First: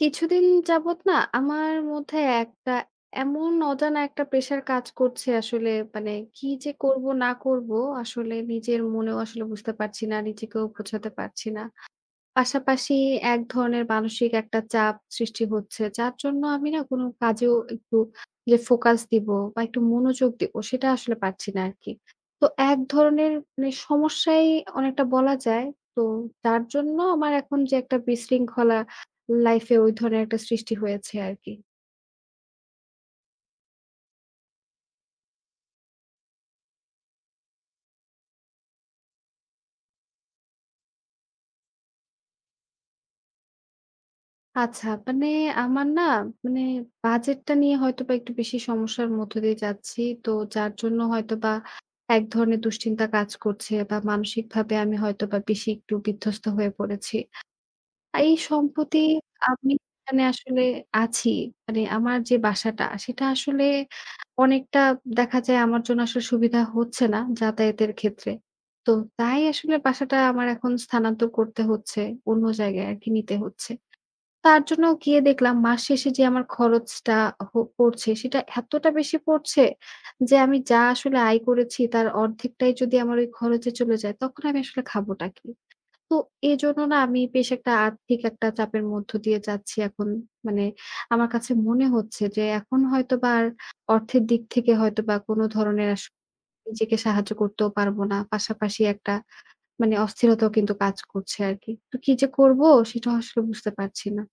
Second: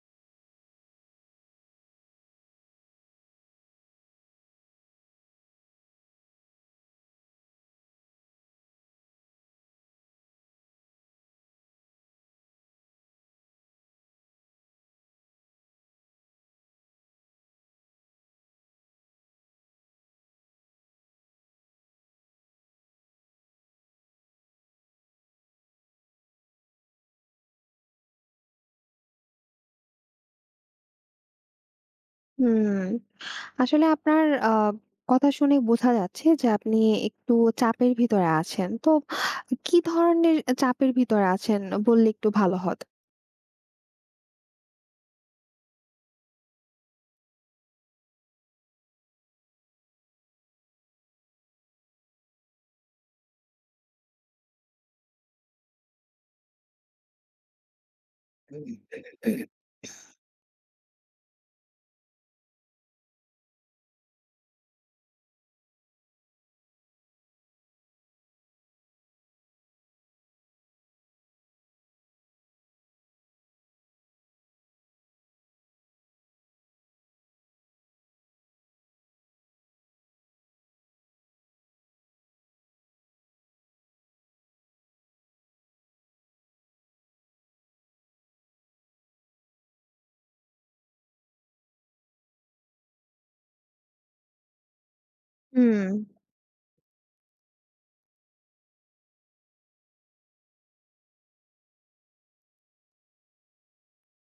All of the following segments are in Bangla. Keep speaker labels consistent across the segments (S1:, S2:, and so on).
S1: কিছুদিন যাবত না আমার মধ্যে একটা এমন অজানা একটা প্রেশার কাজ করছে আসলে। মানে কি যে করব না করব আসলে নিজের মনেও আসলে বুঝতে পারছি না, নিজেকেও বোঝাতে পারছি না। পাশাপাশি এক ধরনের মানসিক একটা চাপ সৃষ্টি হচ্ছে। যার জন্য আমি না কোন কাজেও একটু যে ফোকাস দিব বা একটু মনোযোগ দিব সেটা আসলে পারছি না আরকি। তো এক ধরনের মানে সমস্যাই অনেকটা বলা যায়। তো যার জন্য আমার এখন যে একটা বিশৃঙ্খলা লাইফ এ ওই ধরনের একটা সৃষ্টি হয়েছে আরকি।
S2: হুম। আসলে আপনার কথা শুনে বোঝা যাচ্ছে যে আপনি একটু চাপের ভিতরে আছেন। তো কি ধরনের চাপের ভিতরে আছেন বললে একটু ভালো হত?
S1: আচ্ছা, মানে আমার না মানে বাজেটটা নিয়ে হয়তোবা একটু বেশি সমস্যার মধ্য দিয়ে যাচ্ছি। তো যার জন্য হয়তোবা এক ধরনের দুশ্চিন্তা কাজ করছে বা মানসিকভাবে আমি হয়তোবা বেশি একটু বিধ্বস্ত হয়ে পড়েছি। এই সম্প্রতি আমি এখানে আসলে আছি। মানে আমার যে বাসাটা সেটা আসলে অনেকটা দেখা যায় আমার জন্য আসলে সুবিধা হচ্ছে না যাতায়াতের ক্ষেত্রে। তো তাই আসলে বাসাটা আমার এখন স্থানান্তর করতে হচ্ছে, অন্য জায়গায় আরকি নিতে হচ্ছে। তার জন্য গিয়ে দেখলাম মাস শেষে যে আমার খরচটা পড়ছে সেটা এতটা বেশি পড়ছে যে আমি যা আসলে আয় করেছি তার অর্ধেকটাই যদি আমার ওই খরচে চলে যায় তখন আমি আসলে খাবোটা কি? তো এজন্য না আমি বেশ একটা আর্থিক একটা চাপের মধ্য দিয়ে যাচ্ছি এখন। মানে আমার কাছে মনে হচ্ছে যে এখন হয়তোবা আর অর্থের দিক থেকে হয়তোবা কোনো
S2: হুম।
S1: ধরনের নিজেকে সাহায্য করতেও পারবো না। পাশাপাশি একটা মানে অস্থিরতাও কিন্তু কাজ করছে আরকি। তো কি যে করবো সেটাও আসলে বুঝতে পারছি না।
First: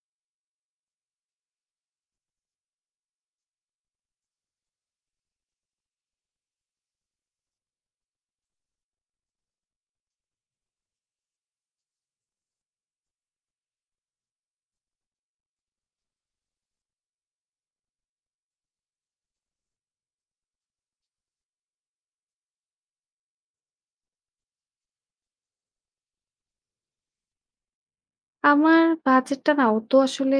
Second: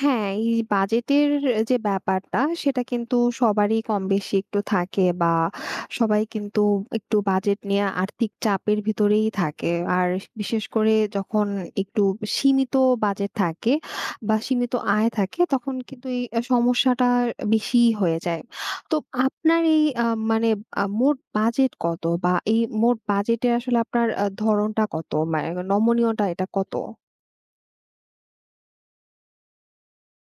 S2: হ্যাঁ, এই বাজেটের যে ব্যাপারটা সেটা কিন্তু সবারই কমবেশি একটু থাকে বা সবাই কিন্তু একটু বাজেট নিয়ে আর্থিক চাপের ভিতরেই থাকে। আর বিশেষ করে যখন একটু সীমিত বাজেট থাকে বা সীমিত আয় থাকে তখন কিন্তু এই সমস্যাটা বেশিই হয়ে যায়। তো আপনার এই মানে মোট বাজেট কত? বা এই মোট বাজেটে আসলে আপনার ধরনটা কত? মানে নমনীয়টা এটা কত?
S1: আমার বাজেটটা না অত আসলে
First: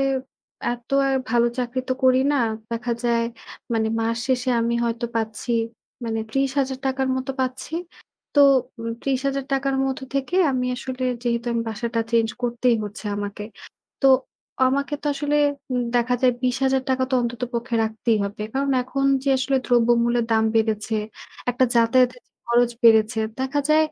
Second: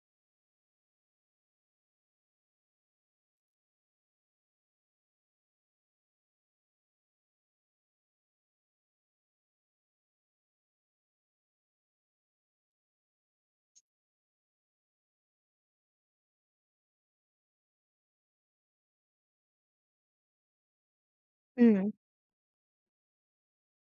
S1: এত আর ভালো চাকরি তো করি না। দেখা যায় মানে মাস শেষে আমি হয়তো পাচ্ছি মানে ৳৩০,000 র মতো পাচ্ছি। তো ৳৩০,000 র মধ্য থেকে আমি আসলে যেহেতু আমি বাসাটা চেঞ্জ করতেই হচ্ছে আমাকে। তো আমাকে তো আসলে দেখা যায় ৳20,000 তো অন্ততপক্ষে রাখতেই হবে। কারণ এখন যে আসলে দ্রব্যমূল্যের দাম বেড়েছে, একটা
S2: হুম।
S1: যাতায়াতের খরচ বেড়েছে। দেখা যায়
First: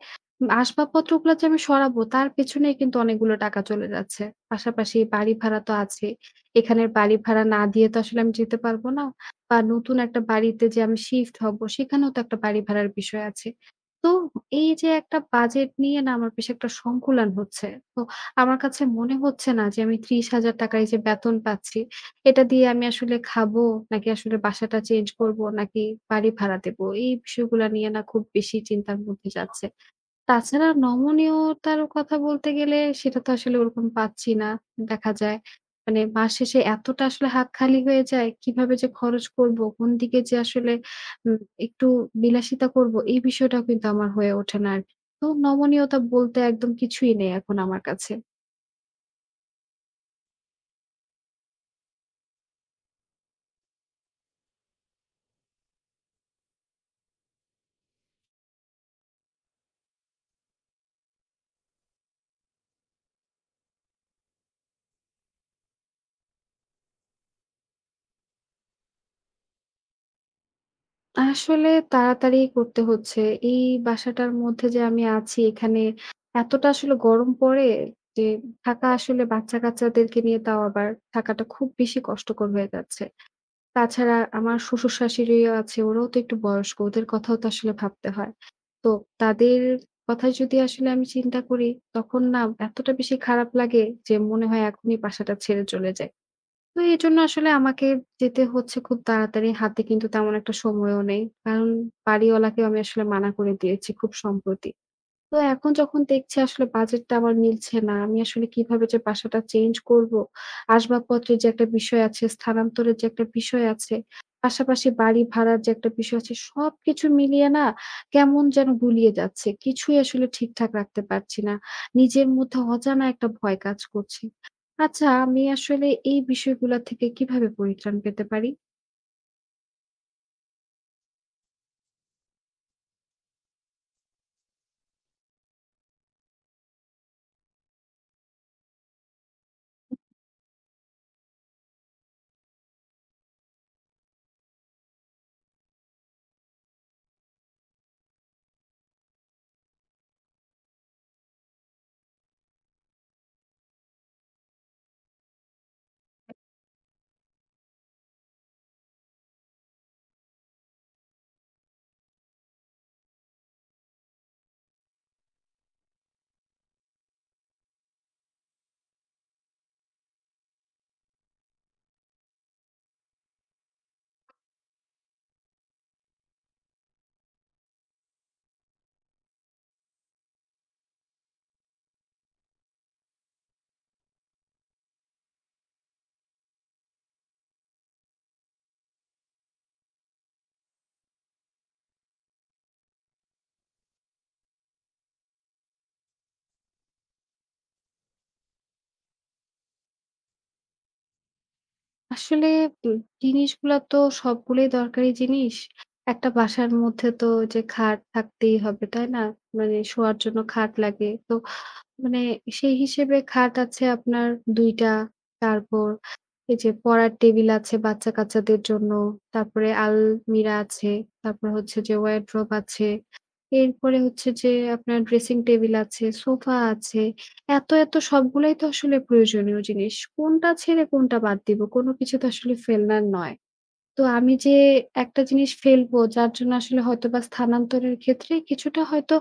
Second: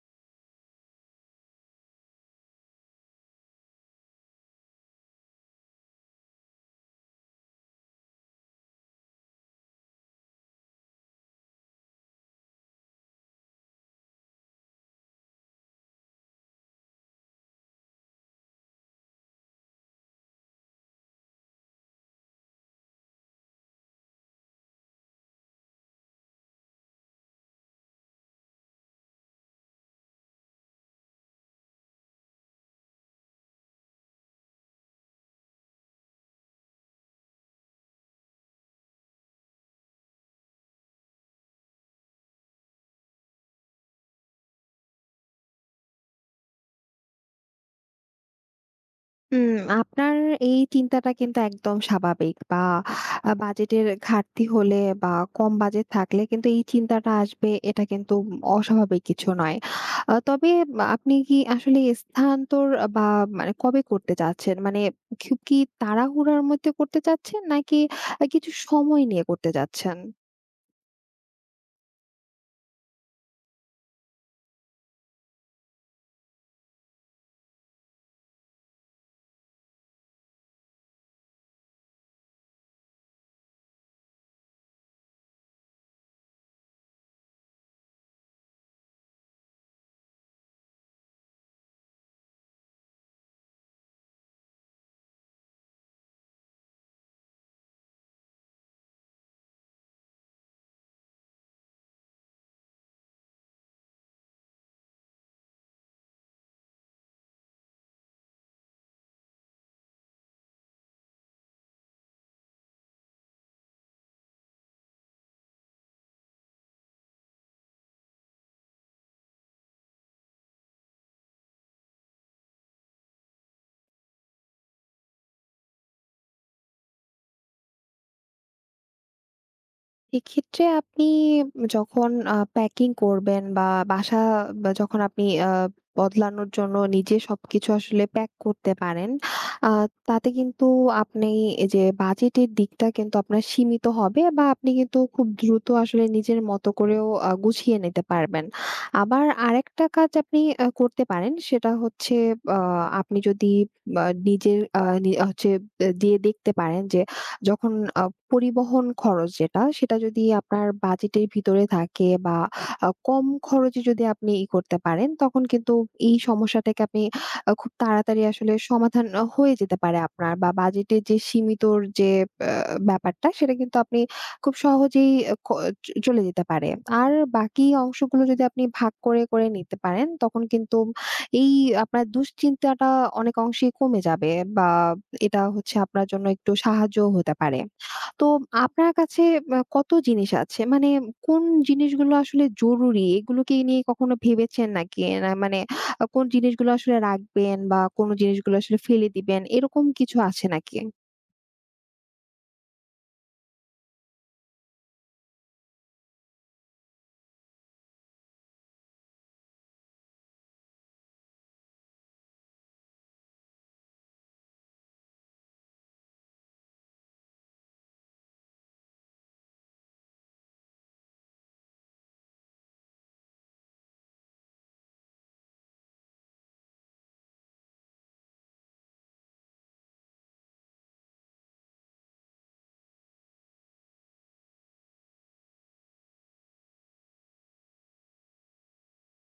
S1: আসবাবপত্রগুলা যে আমি সরাবো তার পেছনেই কিন্তু অনেকগুলো টাকা চলে যাচ্ছে। পাশাপাশি বাড়ি ভাড়া তো আছেই। এখানের বাড়ি ভাড়া না দিয়ে তো আসলে আমি যেতে পারব না। বা নতুন একটা বাড়িতে যে আমি শিফট হব সেখানেও তো একটা বাড়ি ভাড়ার বিষয় আছে। তো এই যে একটা বাজেট নিয়ে না আমার বেশ একটা সংকুলান হচ্ছে। তো আমার কাছে মনে হচ্ছে না যে আমি ৳৩০,০০০ এই যে বেতন পাচ্ছি, এটা দিয়ে আমি আসলে খাবো নাকি আসলে বাসাটা চেঞ্জ করব নাকি বাড়ি ভাড়া দেব। এই বিষয়গুলা নিয়ে না খুব বেশি চিন্তার মধ্যে যাচ্ছে। তাছাড়া নমনীয়তার কথা বলতে গেলে সেটা তো আসলে ওরকম পাচ্ছি না। দেখা যায় মানে মাস শেষে এতটা আসলে হাত খালি হয়ে যায়, কিভাবে যে খরচ করব, কোন দিকে যে আসলে উম একটু বিলাসিতা করব, এই বিষয়টাও কিন্তু আমার হয়ে ওঠে না আর। তো নমনীয়তা বলতে একদম কিছুই নেই এখন আমার কাছে।
S2: উম আপনার এই চিন্তাটা কিন্তু একদম স্বাভাবিক, বা বাজেটের ঘাটতি হলে বা কম বাজেট থাকলে কিন্তু এই চিন্তাটা আসবে, এটা কিন্তু অস্বাভাবিক কিছু নয়। তবে বা আপনি কি আসলে স্থানান্তর বা মানে কবে করতে চাচ্ছেন? মানে খুব কি তাড়াহুড়ার মধ্যে করতে চাচ্ছেন নাকি কিছু সময় নিয়ে করতে চাচ্ছেন?
S1: আসলে তাড়াতাড়ি করতে হচ্ছে। এই বাসাটার মধ্যে যে আমি আছি এখানে এতটা আসলে গরম পড়ে যে থাকা আসলে বাচ্চা-কাচ্চাদেরকে নিয়ে তাও আবার থাকাটা খুব বেশি কষ্টকর হয়ে যাচ্ছে। তাছাড়া আমার শ্বশুর-শাশুড়িও আছে, ওরাও তো একটু বয়স্ক, ওদের কথাও তো আসলে ভাবতে হয়। তো তাদের কথা যদি আসলে আমি চিন্তা করি তখন না এতটা বেশি খারাপ লাগে যে মনে হয় এখনই বাসাটা ছেড়ে চলে যাই। তো এজন্য আসলে আমাকে যেতে হচ্ছে খুব তাড়াতাড়ি। হাতে কিন্তু তেমন একটা সময়ও নেই। কারণ বাড়িওয়ালাকেও আমি আসলে মানা করে দিয়েছি খুব সম্প্রতি। তো এখন যখন দেখছি আসলে বাজেটটা আমার মিলছে না, আমি আসলে কিভাবে যে বাসাটা চেঞ্জ করব? আসবাবপত্রের যে একটা বিষয় আছে, স্থানান্তরের যে একটা বিষয় আছে, পাশাপাশি বাড়ি ভাড়ার যে একটা বিষয় আছে, সবকিছু মিলিয়ে না কেমন যেন গুলিয়ে যাচ্ছে। কিছুই আসলে ঠিকঠাক রাখতে পারছি না। নিজের মধ্যে অজানা একটা ভয় কাজ করছে। আচ্ছা, আমি আসলে এই বিষয়গুলা থেকে কিভাবে পরিত্রাণ পেতে পারি?
S2: এক্ষেত্রে আপনি যখন প্যাকিং করবেন বা বাসা, বা যখন আপনি বদলানোর জন্য নিজে সবকিছু আসলে প্যাক করতে পারেন। আ তাতে কিন্তু আপনি এই যে বাজেটের দিকটা কিন্তু আপনার সীমিত হবে, বা আপনি কিন্তু খুব দ্রুত আসলে নিজের মতো করেও গুছিয়ে নিতে পারবেন। আবার আরেকটা কাজ আপনি করতে পারেন, সেটা হচ্ছে আ আপনি যদি আ নিজের আ নি হচ্ছে আহ, দিয়ে দেখতে পারেন যে যখন আ পরিবহন খরচ যেটা, সেটা যদি আপনার বাজেটের ভিতরে থাকে বা কম খরচে যদি আপনি করতে পারেন, তখন কিন্তু এই সমস্যাটাকে আপনি খুব তাড়াতাড়ি আসলে সমাধান হয়ে যেতে পারে আপনার, বা বাজেটের যে সীমিতর যে আ ব্যাপারটা, সেটা কিন্তু আপনি খুব সহজেই আ ক চ চলে যেতে পারে। আর বাকি অংশগুলো যদি আপনি ভাগ করে, করে নিতে পারেন, তখন কিন্তু এই আপনার দুশ্চিন্তাটা অনেক অংশেই কমে যাবে, বা এটা হচ্ছে আপনার জন্য একটু সাহায্যও হতে পারে। তো আপনার কাছে কত জিনিস আছে? মানে কোন জিনিসগুলো আসলে জরুরি? এগুলোকে নিয়ে কখনো ভেবেছেন নাকি? না মানে কোন জিনিসগুলো আসলে রাখবেন বা কোন জিনিসগুলো আসলে ফেলে দিবেন, এরকম কিছু আছে নাকি?
S1: আসলে উম জিনিসগুলা তো সবগুলোই দরকারি জিনিস। একটা বাসার মধ্যে তো যে খাট থাকতেই হবে, তাই না? মানে শোয়ার জন্য খাট লাগে। তো মানে সেই হিসেবে খাট আছে আপনার ২ টা। তারপর এই যে পড়ার টেবিল আছে বাচ্চা-কাচ্চাদের জন্য। তারপরে আলমিরা আছে। তারপর হচ্ছে যে ওয়ারড্রোব আছে। এরপরে হচ্ছে যে আপনার ড্রেসিং টেবিল আছে, সোফা আছে। এত, এত সবগুলাই তো আসলে প্রয়োজনীয় জিনিস। কোনটা ছেড়ে কোনটা বাদ দিব? কোন কিছু তো আসলে ফেলনার নয়। তো আমি যে একটা জিনিস ফেলবো যার জন্য আসলে হয়তোবা স্থানান্তরের ক্ষেত্রে কিছুটা হয়তো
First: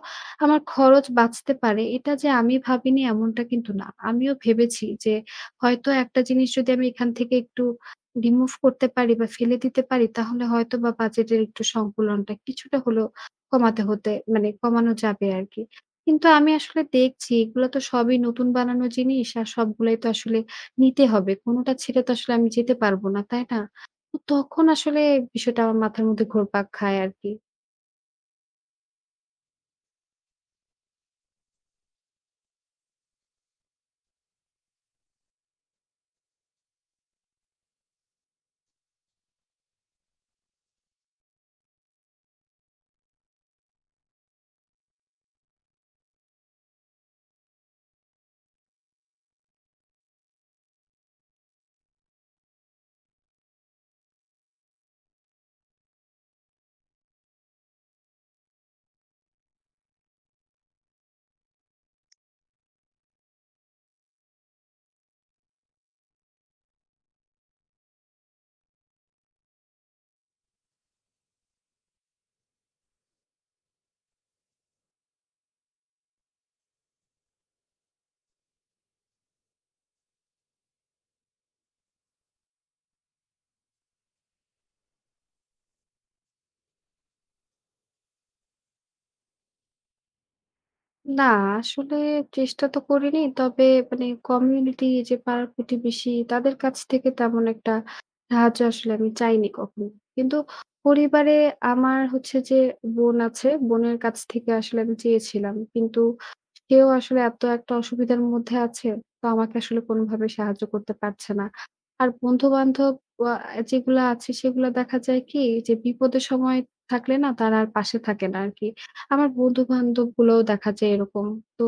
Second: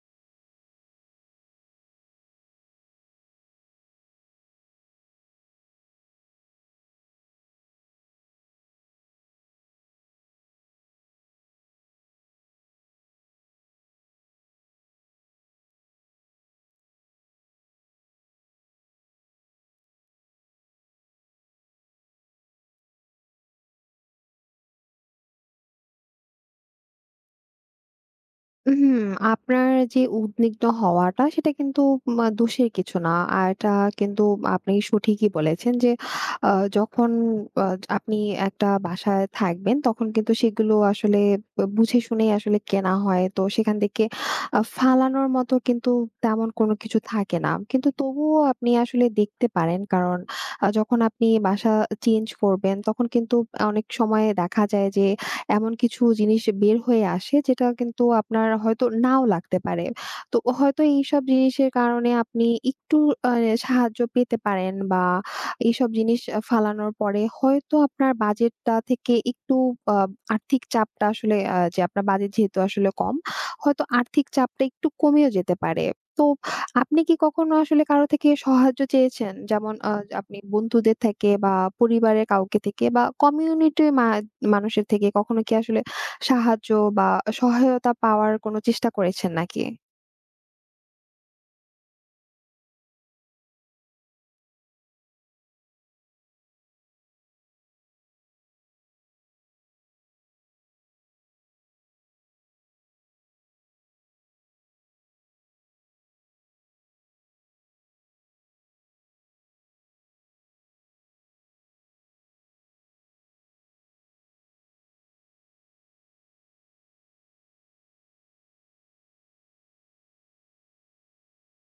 S1: আমার খরচ বাঁচতে পারে। এটা যে আমি ভাবিনি এমনটা কিন্তু না। আমিও ভেবেছি যে হয়তো একটা জিনিস যদি আমি এখান থেকে একটু remove করতে পারি বা ফেলে দিতে পারি তাহলে হয়তোবা বাজেটের একটু সংকুলনটা কিছুটা হলেও কমাতে হতে মানে কমানো যাবে আরকি। কিন্তু আমি আসলে দেখছি এগুলো তো সবই নতুন বানানো জিনিস আর সবগুলাই তো আসলে নিতে হবে। কোনোটা ছেড়ে তো আসলে আমি যেতে পারব না, তাই না? তো তখন আসলে বিষয়টা আমার মাথার মধ্যে ঘুরপাক খায় আরকি।
S2: হুম, আপনার যে উদ্বিগ্ন হওয়াটা সেটা কিন্তু দোষের কিছু না। আর এটা কিন্তু আপনি সঠিকই বলেছেন যে আ যখন আ আপনি একটা বাসায় থাকবেন তখন কিন্তু সেগুলো আসলে বুঝে শুনেই আসলে কেনা হয়। তো সেখান থেকে ফালানোর মতো কিন্তু তেমন কোনো কিছু থাকে না। কিন্তু তবুও আপনি আসলে দেখতে পারেন, কারণ যখন আপনি বাসা চেঞ্জ করবেন তখন কিন্তু অনেক সময় দেখা যায় যে এমন কিছু জিনিস বের হয়ে আসে যেটা কিন্তু আপনার হয়তো নাও লাগতে পারে। তো হয়তো এইসব জিনিসের কারণে আপনি একটু আ সাহায্য পেতে পারেন, বা এইসব জিনিস ফালানোর পরে হয়তো আপনার বাজেটটা থেকে একটু আ আর্থিক চাপটা আসলে, যে আপনার বাজেট যেহেতু আসলে কম, হয়তো আর্থিক চাপটা একটু কমেও যেতে পারে। তো আপনি কি কখনো আসলে কারো থেকে সাহায্য চেয়েছেন? যেমন আপনি বন্ধুদের থেকে, বা পরিবারের কাউকে থেকে, বা কমিউনিটির মানুষের থেকে কখনো কি আসলে সাহায্য বা সহায়তা পাওয়ার কোনো চেষ্টা করেছেন নাকি?
S1: না আসলে চেষ্টা তো করিনি। তবে মানে কমিউনিটি যে পাড়ার প্রতিবেশী তাদের কাছ থেকে তেমন একটা সাহায্য আসলে আমি চাইনি কখনো। কিন্তু পরিবারে আমার হচ্ছে যে বোন আছে, বোনের কাছ থেকে আসলে আমি চেয়েছিলাম। কিন্তু সেও আসলে এত একটা অসুবিধার মধ্যে আছে, তো আমাকে আসলে কোনোভাবে সাহায্য করতে পারছে না। আর বন্ধু-বান্ধব আ যেগুলা আছে সেগুলা দেখা যায় কি যে বিপদের সময় থাকলে না তারা আর পাশে থাকে না আরকি। আমার বন্ধু-বান্ধবগুলোও দেখা যায় এরকম। তো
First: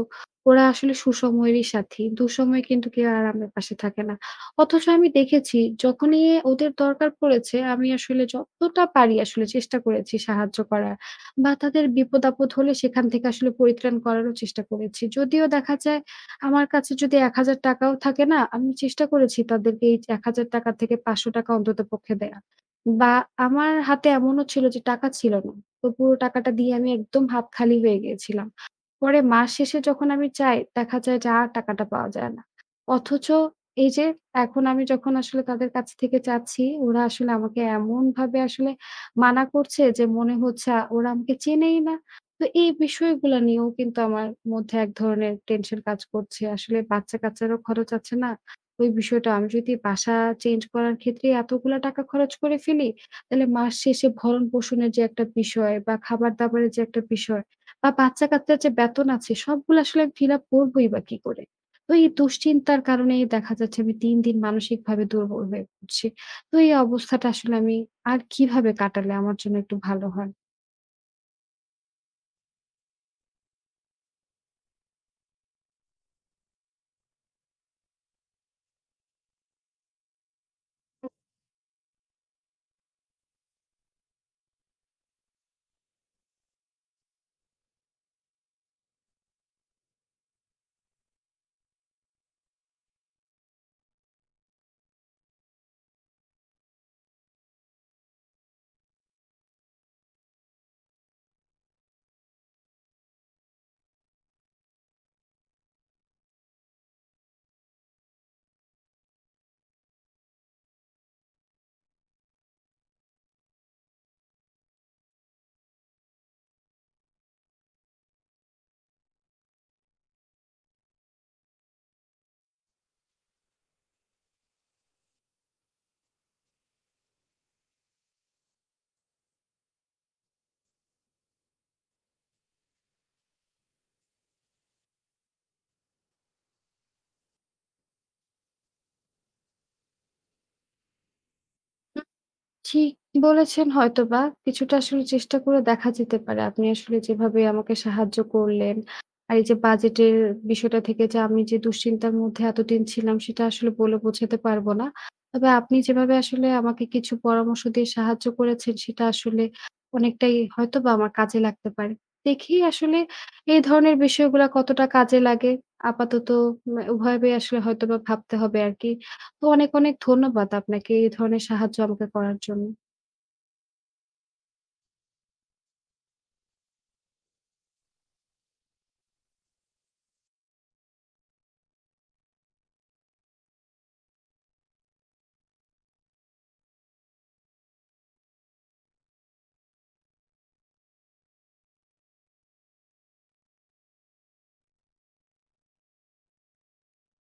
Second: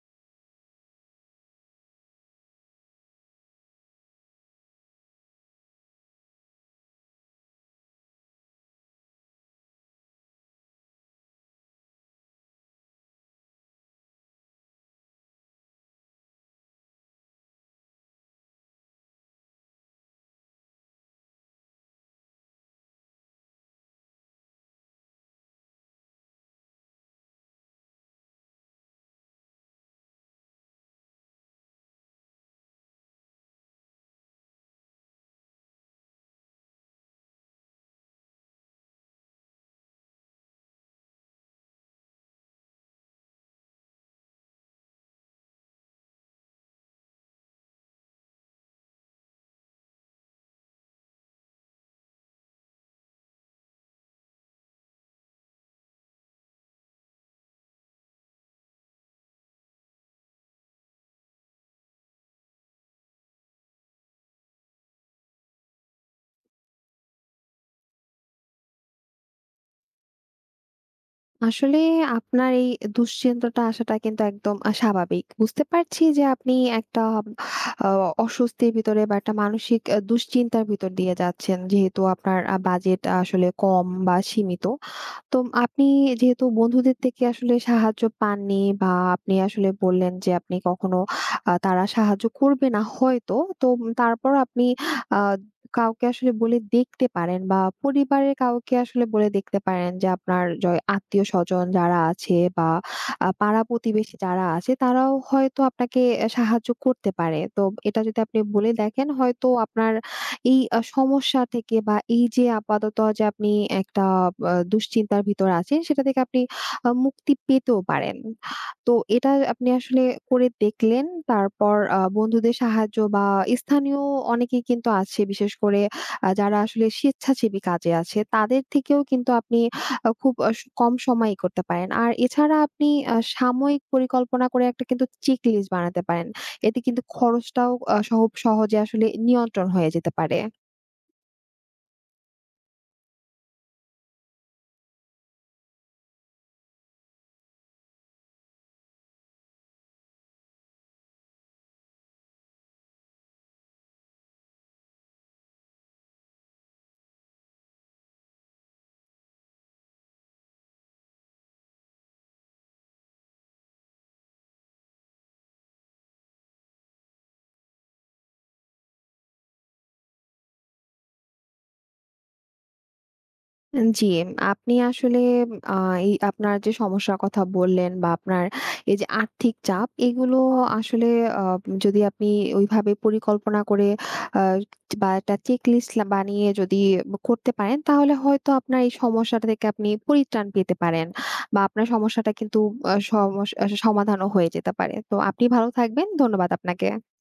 S1: ওরা আসলে সুসময়েরই সাথী। দুঃসময়ে কিন্তু কেউ আর আমার পাশে থাকে না। অথচ আমি দেখেছি যখনই ওদের দরকার পড়েছে আমি আসলে যতটা পারি আসলে চেষ্টা করেছি সাহায্য করার বা তাদের বিপদ-আপদ হলে সেখান থেকে আসলে পরিত্রাণ করারও চেষ্টা করেছি। যদিও দেখা যায় আমার কাছে যদি ৳১,000 ও থাকে না, আমি চেষ্টা করেছি তাদেরকে এই ৳১,000 থেকে ৳500 অন্ততপক্ষে দেয়া। বা আমার হাতে এমনও ছিল যে টাকা ছিল না। তো পুরো টাকাটা দিয়ে আমি একদম হাত খালি হয়ে গিয়েছিলাম। পরে মাস শেষে যখন আমি চাই দেখা যায় যে আর টাকাটা পাওয়া যায় না। অথচ এই যে এখন আমি যখন আসলে তাদের কাছ থেকে চাচ্ছি ওরা আসলে আমাকে এমনভাবে আসলে মানা করছে যে মনে হচ্ছে ওরা আমাকে চেনেই না। তো এই বিষয়গুলা নিয়েও কিন্তু আমার মধ্যে এক ধরনের টেনশন কাজ করছে। আসলে বাচ্চা-কাচ্চারও খরচ আছে না? ওই বিষয়টা আমি যদি বাসা চেঞ্জ করার ক্ষেত্রে এতগুলা টাকা খরচ করে ফেলি তাহলে মাস শেষে ভরণ-পোষণের যে একটা বিষয় বা খাবার-দাবারের যে একটা বিষয় বা বাচ্চা-কাচ্চার যে বেতন আছে সবগুলো আসলে ফিল আপ করবই বা কি করে? তো এই দুশ্চিন্তার কারণেই দেখা যাচ্ছে আমি দিন, দিন মানসিকভাবে দুর্বল হয়ে পড়ছি। তো এই অবস্থাটা আসলে আমি আর কিভাবে কাটালে আমার জন্য একটু ভালো হয়?
S2: আসলে আপনার এই দুশ্চিন্তাটা আসাটা কিন্তু একদম স্বাভাবিক। বুঝতে পারছি যে আপনি একটা আ অস্বস্তির ভিতরে বা একটা মানসিক দুশ্চিন্তার ভিতর দিয়ে যাচ্ছেন। যেহেতু আপনার বাজেট আসলে কম বা সীমিত। তো আপনি যেহেতু বন্ধুদের থেকে আসলে সাহায্য পাননি, বা আপনি আসলে বললেন যে আপনি কখনো তারা সাহায্য করবে না হয়তো। তো তারপর আপনি আহ, কাউকে আসলে বলে দেখতে পারেন, বা পরিবারের কাউকে আসলে বলে দেখতে পারেন যে আপনার আত্মীয় স্বজন যারা আছে, বা পাড়া প্রতিবেশী যারা আছে, তারাও হয়তো আপনাকে সাহায্য করতে পারে। তো এটা যদি আপনি বলে দেখেন, হয়তো আপনার এই সমস্যা থেকে, বা এই যে আপাতত যে আপনি একটা দুশ্চিন্তার ভিতর আছেন সেটা থেকে আপনি মুক্তি পেতেও পারেন। তো এটা আপনি আসলে করে দেখলেন। তারপর বন্ধুদের সাহায্য, বা স্থানীয় অনেকেই কিন্তু আছে, বিশেষ করে যারা আসলে স্বেচ্ছাসেবী কাজে আছে তাদের থেকেও কিন্তু আপনি খুব কম সময়ই করতে পারেন। আর এছাড়া আপনি সাময়িক পরিকল্পনা করে একটা কিন্তু চেক লিস্ট বানাতে পারেন। এতে কিন্তু খরচটাও আ সহ সহজে আসলে নিয়ন্ত্রণ হয়ে যেতে পারে।
S1: ঠিক বলেছেন হয়তোবা। কিছুটা আসলে চেষ্টা করে দেখা যেতে পারে। আপনি আসলে যেভাবে আমাকে সাহায্য করলেন। আর এই যে বাজেটের বিষয়টা থেকে যে আমি যে দুশ্চিন্তার মধ্যে এতদিন ছিলাম সেটা আসলে বলে বোঝাতে পারব না। তবে আপনি যেভাবে আসলে আমাকে কিছু পরামর্শ দিয়ে সাহায্য করেছেন সেটা আসলে অনেকটাই হয়তোবা আমার কাজে লাগতে পারে। দেখি আসলে এই ধরনের বিষয়গুলা কতটা কাজে লাগে। আপাতত এভাবে আসলে হয়তোবা ভাবতে হবে আরকি। তো অনেক, অনেক ধন্যবাদ আপনাকে এই ধরনের সাহায্য আমাকে করার জন্য।
S2: জি, আপনি আসলে আ এই আপনার যে সমস্যার কথা বললেন, বা আপনার এই যে আর্থিক চাপ, এগুলো আসলে আ যদি আপনি ওইভাবে পরিকল্পনা করে আ বা একটা চেক লিস্ট বানিয়ে যদি করতে পারেন, তাহলে হয়তো আপনার এই সমস্যাটা থেকে আপনি পরিত্রাণ পেতে পারেন, বা আপনার সমস্যাটা কিন্তু সমাধানও হয়ে যেতে পারে। তো আপনি ভালো থাকবেন। ধন্যবাদ আপনাকে।